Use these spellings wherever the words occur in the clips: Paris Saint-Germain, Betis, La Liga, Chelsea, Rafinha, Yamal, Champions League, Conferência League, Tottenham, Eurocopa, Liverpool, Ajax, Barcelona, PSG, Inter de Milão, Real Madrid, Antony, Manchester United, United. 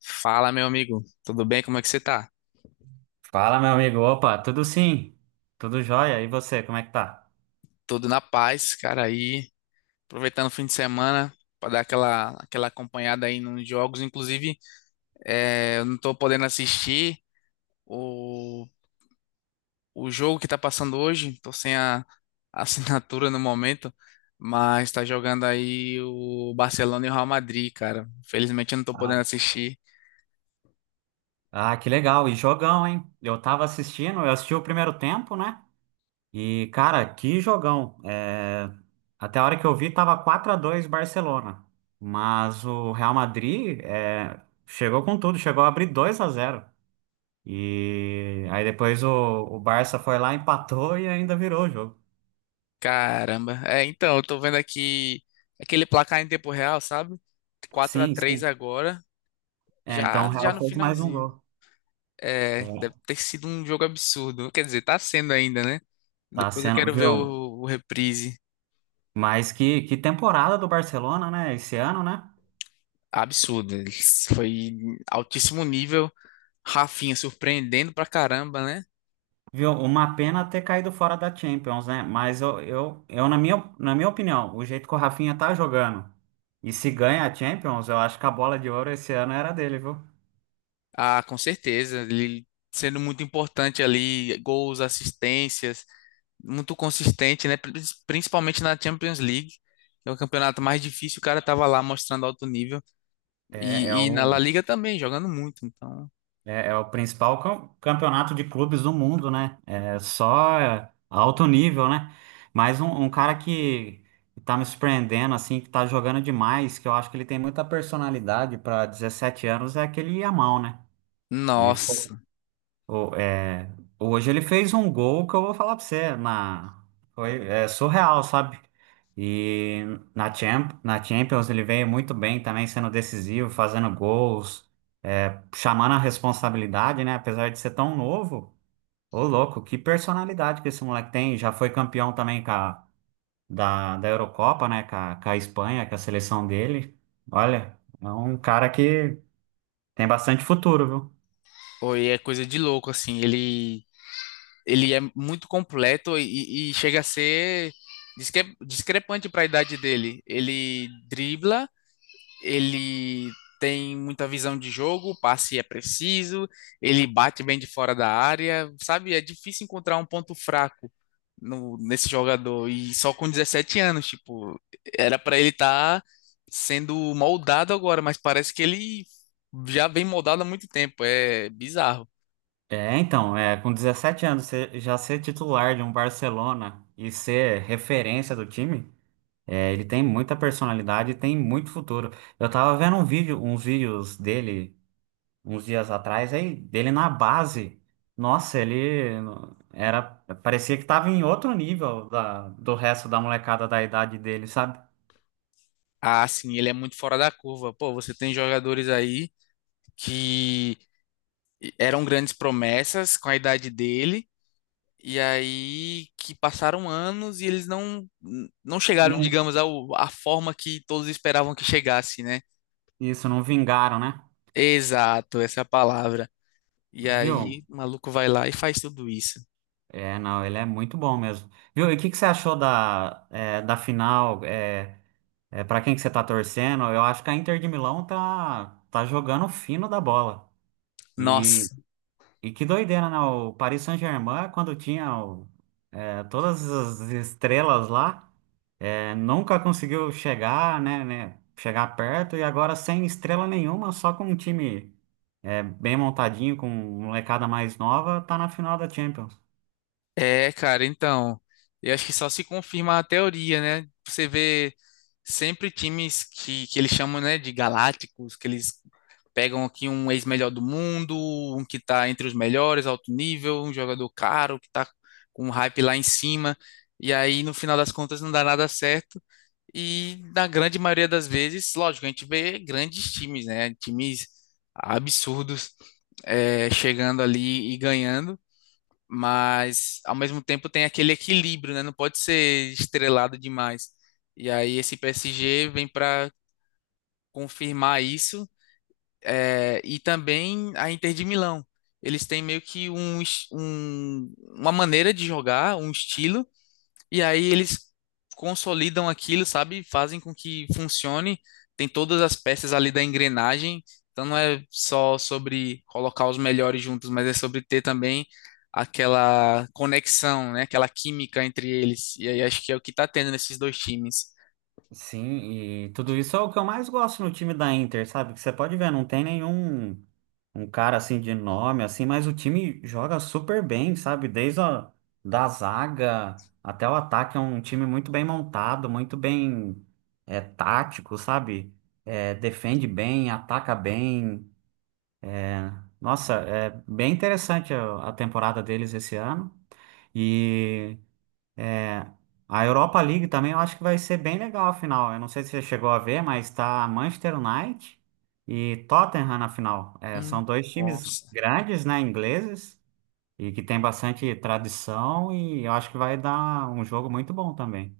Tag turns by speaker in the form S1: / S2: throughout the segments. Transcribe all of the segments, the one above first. S1: Fala, meu amigo. Tudo bem? Como é que você tá?
S2: Fala, meu amigo. Opa, tudo sim? Tudo jóia? E você, como é que tá?
S1: Tudo na paz, cara. Aí, aproveitando o fim de semana para dar aquela acompanhada aí nos jogos. Inclusive, eu não tô podendo assistir o, o jogo que tá passando hoje. Tô sem a assinatura no momento, mas tá jogando aí o Barcelona e o Real Madrid, cara. Felizmente eu não tô podendo
S2: Ah,
S1: assistir.
S2: Ah, que legal. E jogão, hein? Eu tava assistindo, eu assisti o primeiro tempo, né? E, cara, que jogão. Até a hora que eu vi, tava 4-2 Barcelona. Mas o Real Madrid chegou com tudo, chegou a abrir 2-0. E aí depois o Barça foi lá, empatou e ainda virou o jogo.
S1: Caramba. É, então, eu tô vendo aqui aquele placar em tempo real, sabe? Quatro a
S2: Sim,
S1: três
S2: sim.
S1: agora.
S2: É, então o
S1: Já, já
S2: Real
S1: no
S2: fez mais um
S1: finalzinho.
S2: gol.
S1: É, deve
S2: É,
S1: ter sido um jogo absurdo. Quer dizer, tá sendo ainda, né?
S2: tá
S1: Depois eu
S2: sendo,
S1: quero ver
S2: viu?
S1: o reprise.
S2: Mas que temporada do Barcelona, né? Esse ano, né?
S1: Absurdo. Foi altíssimo nível. Rafinha surpreendendo pra caramba, né?
S2: Viu? Uma pena ter caído fora da Champions, né? Mas eu na na minha opinião, o jeito que o Rafinha tá jogando e se ganha a Champions, eu acho que a bola de ouro esse ano era dele, viu?
S1: Ah, com certeza. Ele sendo muito importante ali, gols, assistências, muito consistente, né? Principalmente na Champions League. É o campeonato mais difícil, o cara tava lá mostrando alto nível.
S2: É, é
S1: E na La
S2: o,
S1: Liga também, jogando muito. Então,
S2: é o principal campeonato de clubes do mundo, né? É só alto nível, né? Mas um cara que tá me surpreendendo, assim, que tá jogando demais, que eu acho que ele tem muita personalidade para 17 anos, é aquele Yamal, né? Ele, fo-
S1: nossa.
S2: o- é, hoje ele fez um gol que eu vou falar pra você, foi surreal, sabe? E na Champions ele veio muito bem também, sendo decisivo, fazendo gols, chamando a responsabilidade, né? Apesar de ser tão novo, ô louco, que personalidade que esse moleque tem. Já foi campeão também da Eurocopa, né? Com com a Espanha, com a seleção dele. Olha, é um cara que tem bastante futuro, viu?
S1: Oi, é coisa de louco, assim. Ele é muito completo e chega a ser discrepante para a idade dele. Ele dribla, ele tem muita visão de jogo, o passe é preciso, ele bate bem de fora da área, sabe? É difícil encontrar um ponto fraco nesse jogador. E só com 17 anos, tipo, era para ele estar sendo moldado agora, mas parece que ele já vem moldado há muito tempo. É bizarro.
S2: É, então, é, com 17 anos, você já ser titular de um Barcelona e ser referência do time, é, ele tem muita personalidade e tem muito futuro. Eu tava vendo um vídeo, uns vídeos dele uns dias atrás, aí, dele na base. Nossa, ele era, parecia que tava em outro nível do resto da molecada da idade dele, sabe?
S1: Ah, sim, ele é muito fora da curva. Pô, você tem jogadores aí que eram grandes promessas com a idade dele, e aí que passaram anos e eles não chegaram,
S2: Não,
S1: digamos, à forma que todos esperavam que chegasse, né?
S2: isso, não vingaram, né?
S1: Exato, essa é a palavra. E
S2: Viu?
S1: aí o maluco vai lá e faz tudo isso.
S2: É, não, ele é muito bom mesmo. Viu? E o que que você achou da, é, da final? É, É, para quem que você tá torcendo? Eu acho que a Inter de Milão tá jogando fino da bola. E,
S1: Nossa,
S2: e que doideira, né? O Paris Saint-Germain, quando tinha todas as estrelas lá, é, nunca conseguiu chegar, né, chegar perto. E agora sem estrela nenhuma, só com um time é, bem montadinho, com molecada mais nova, tá na final da Champions.
S1: é, cara, então, eu acho que só se confirma a teoria, né? Você vê sempre times que eles chamam, né, de galácticos, que eles pegam aqui um ex-melhor do mundo, um que está entre os melhores, alto nível, um jogador caro, que está com um hype lá em cima. E aí, no final das contas, não dá nada certo. E na grande maioria das vezes, lógico, a gente vê grandes times, né? Times absurdos chegando ali e ganhando, mas ao mesmo tempo tem aquele equilíbrio, né? Não pode ser estrelado demais. E aí esse PSG vem para confirmar isso, e também a Inter de Milão. Eles têm meio que uma maneira de jogar, um estilo, e aí eles consolidam aquilo, sabe? Fazem com que funcione. Tem todas as peças ali da engrenagem. Então não é só sobre colocar os melhores juntos, mas é sobre ter também aquela conexão, né? Aquela química entre eles. E aí acho que é o que tá tendo nesses dois times.
S2: Sim, e tudo isso é o que eu mais gosto no time da Inter, sabe? Que você pode ver, não tem nenhum um cara assim de nome, assim, mas o time joga super bem, sabe? Desde a da zaga até o ataque, é um time muito bem montado, muito bem é, tático, sabe? É, defende bem, ataca bem. Nossa, é bem interessante a temporada deles esse ano. E a Europa League também eu acho que vai ser bem legal a final. Eu não sei se você chegou a ver, mas tá Manchester United e Tottenham na final. É,
S1: Hum.
S2: são dois times
S1: Nossa.
S2: grandes, né, ingleses. E que tem bastante tradição e eu acho que vai dar um jogo muito bom também.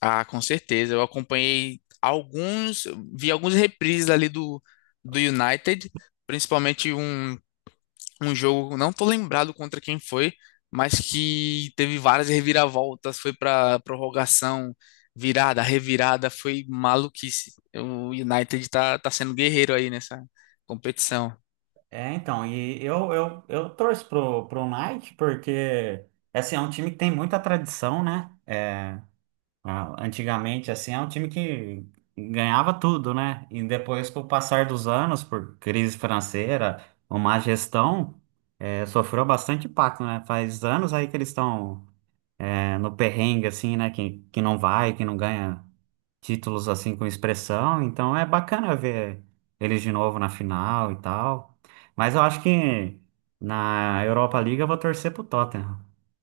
S1: Ah, com certeza. Eu acompanhei alguns, vi alguns reprises ali do United, principalmente um, um jogo, não tô lembrado contra quem foi, mas que teve várias reviravoltas, foi para prorrogação, virada, revirada, foi maluquice. Tá sendo guerreiro aí nessa competição.
S2: É, então, e eu torço pro Knight porque, assim, é um time que tem muita tradição, né? É, ah, antigamente, assim, é um time que ganhava tudo, né? E depois, com o passar dos anos, por crise financeira, uma má gestão, é, sofreu bastante impacto, né? Faz anos aí que eles estão, é, no perrengue, assim, né? Que não vai, que não ganha títulos assim com expressão, então é bacana ver eles de novo na final e tal. Mas eu acho que na Europa League eu vou torcer pro Tottenham,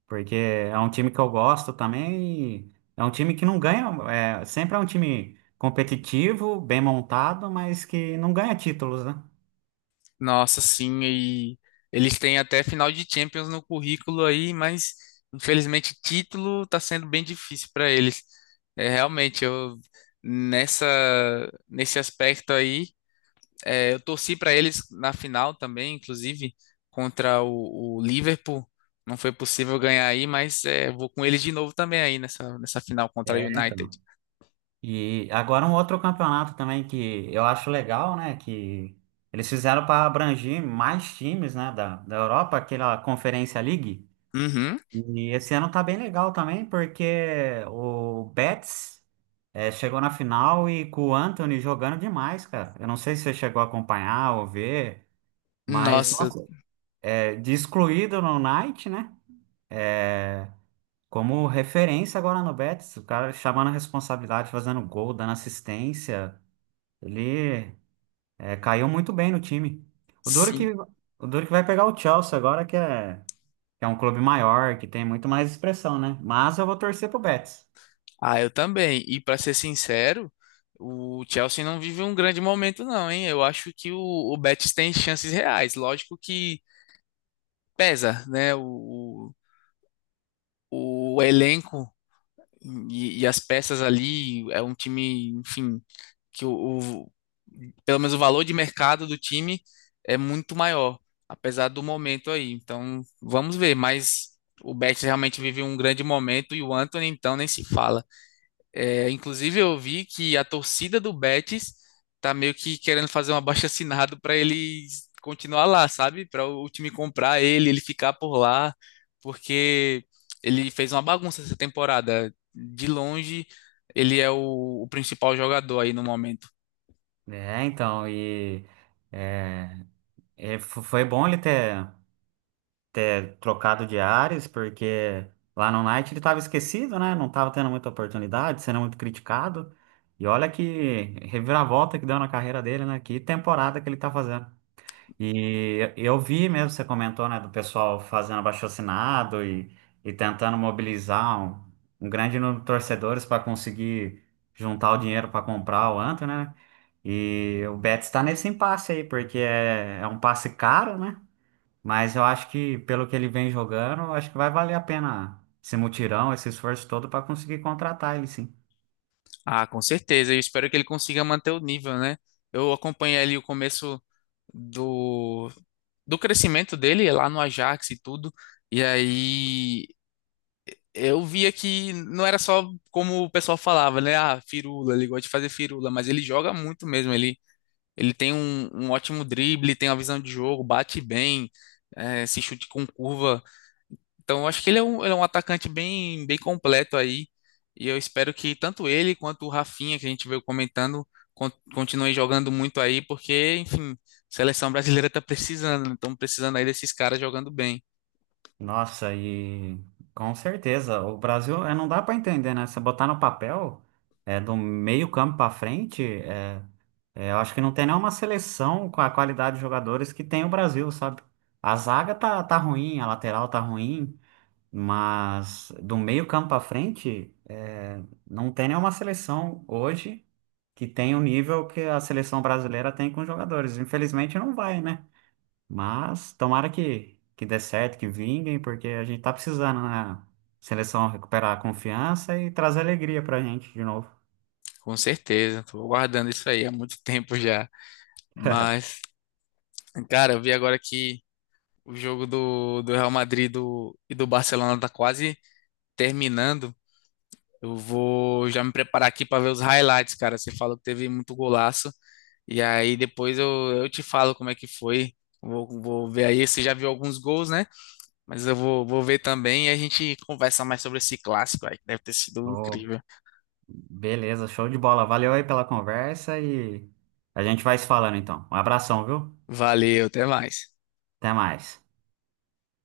S2: porque é um time que eu gosto também, e é um time que não ganha, é, sempre é um time competitivo, bem montado, mas que não ganha títulos, né?
S1: Nossa, sim, e eles têm até final de Champions no currículo aí, mas infelizmente título tá sendo bem difícil para eles. É, realmente, eu nessa nesse aspecto aí, é, eu torci para eles na final também, inclusive contra o Liverpool. Não foi possível ganhar aí, mas é, vou com eles de novo também aí nessa final contra a
S2: É,
S1: United.
S2: então. E agora um outro campeonato também que eu acho legal, né? Que eles fizeram para abranger mais times, né? Da Europa, aquela Conferência League.
S1: Uhum.
S2: E esse ano tá bem legal também, porque o Betis chegou na final e com o Antony jogando demais, cara. Eu não sei se você chegou a acompanhar ou ver, mas,
S1: Nossa,
S2: nossa, eh, de excluído no Knight, né? Eh, como referência agora no Betis, o cara chamando a responsabilidade, fazendo gol, dando assistência. Ele caiu muito bem no time. O duro
S1: sim.
S2: que, o duro que vai pegar o Chelsea agora, que é um clube maior, que tem muito mais expressão, né? Mas eu vou torcer pro Betis.
S1: Ah, eu também. E para ser sincero, o Chelsea não vive um grande momento, não, hein? Eu acho que o Betis tem chances reais. Lógico que pesa, né? O elenco e as peças ali é um time, enfim, que o, o- pelo menos o valor de mercado do time é muito maior, apesar do momento aí. Então, vamos ver. Mas o Betis realmente vive um grande momento e o Antony, então, nem se fala. É, inclusive, eu vi que a torcida do Betis tá meio que querendo fazer um abaixo-assinado para ele continuar lá, sabe? Para o time comprar ele, ele ficar por lá, porque ele fez uma bagunça essa temporada. De longe, ele é o principal jogador aí no momento.
S2: É, então, e é, foi bom ele ter trocado de ares, porque lá no Knight ele estava esquecido, né? Não estava tendo muita oportunidade, sendo muito criticado. E olha que reviravolta que deu na carreira dele, né? Que temporada que ele tá fazendo. E eu vi mesmo, você comentou, né, do pessoal fazendo abaixo-assinado e tentando mobilizar um grande número de torcedores para conseguir juntar o dinheiro para comprar o Antony, né? E o Betis está nesse impasse aí, porque é um passe caro, né? Mas eu acho que, pelo que ele vem jogando, eu acho que vai valer a pena esse mutirão, esse esforço todo para conseguir contratar ele, sim.
S1: Ah, com certeza. Eu espero que ele consiga manter o nível, né? Eu acompanhei ali o começo do do crescimento dele lá no Ajax e tudo. E aí eu via que não era só como o pessoal falava, né? Ah, firula, ele gosta de fazer firula, mas ele joga muito mesmo. Ele tem um ótimo drible, tem uma visão de jogo, bate bem, se chute com curva. Então, eu acho que ele é um atacante bem, bem completo aí. E eu espero que tanto ele quanto o Rafinha, que a gente veio comentando, continuem jogando muito aí, porque, enfim, a seleção brasileira tá precisando, né? Estamos precisando aí desses caras jogando bem.
S2: Nossa, e com certeza, o Brasil é, não dá para entender, né? Você botar no papel, é, do meio campo para frente, eu acho que não tem nenhuma seleção com a qualidade de jogadores que tem o Brasil, sabe? A zaga tá ruim, a lateral tá ruim, mas do meio campo para frente, é, não tem nenhuma seleção hoje que tem o nível que a seleção brasileira tem com os jogadores. Infelizmente não vai, né? Mas tomara que dê certo, que vinguem, porque a gente tá precisando na seleção recuperar a confiança e trazer alegria pra gente de novo.
S1: Com certeza, estou aguardando isso aí há muito tempo já. Mas, cara, eu vi agora que o jogo do Real Madrid e do Barcelona tá quase terminando. Eu vou já me preparar aqui para ver os highlights, cara. Você falou que teve muito golaço. E aí depois eu te falo como é que foi. Vou ver aí. Você já viu alguns gols, né? Mas eu vou ver também e a gente conversa mais sobre esse clássico aí, que deve ter sido
S2: Ô,
S1: incrível.
S2: beleza, show de bola. Valeu aí pela conversa e a gente vai se falando então. Um abração, viu?
S1: Valeu, até mais.
S2: Até mais.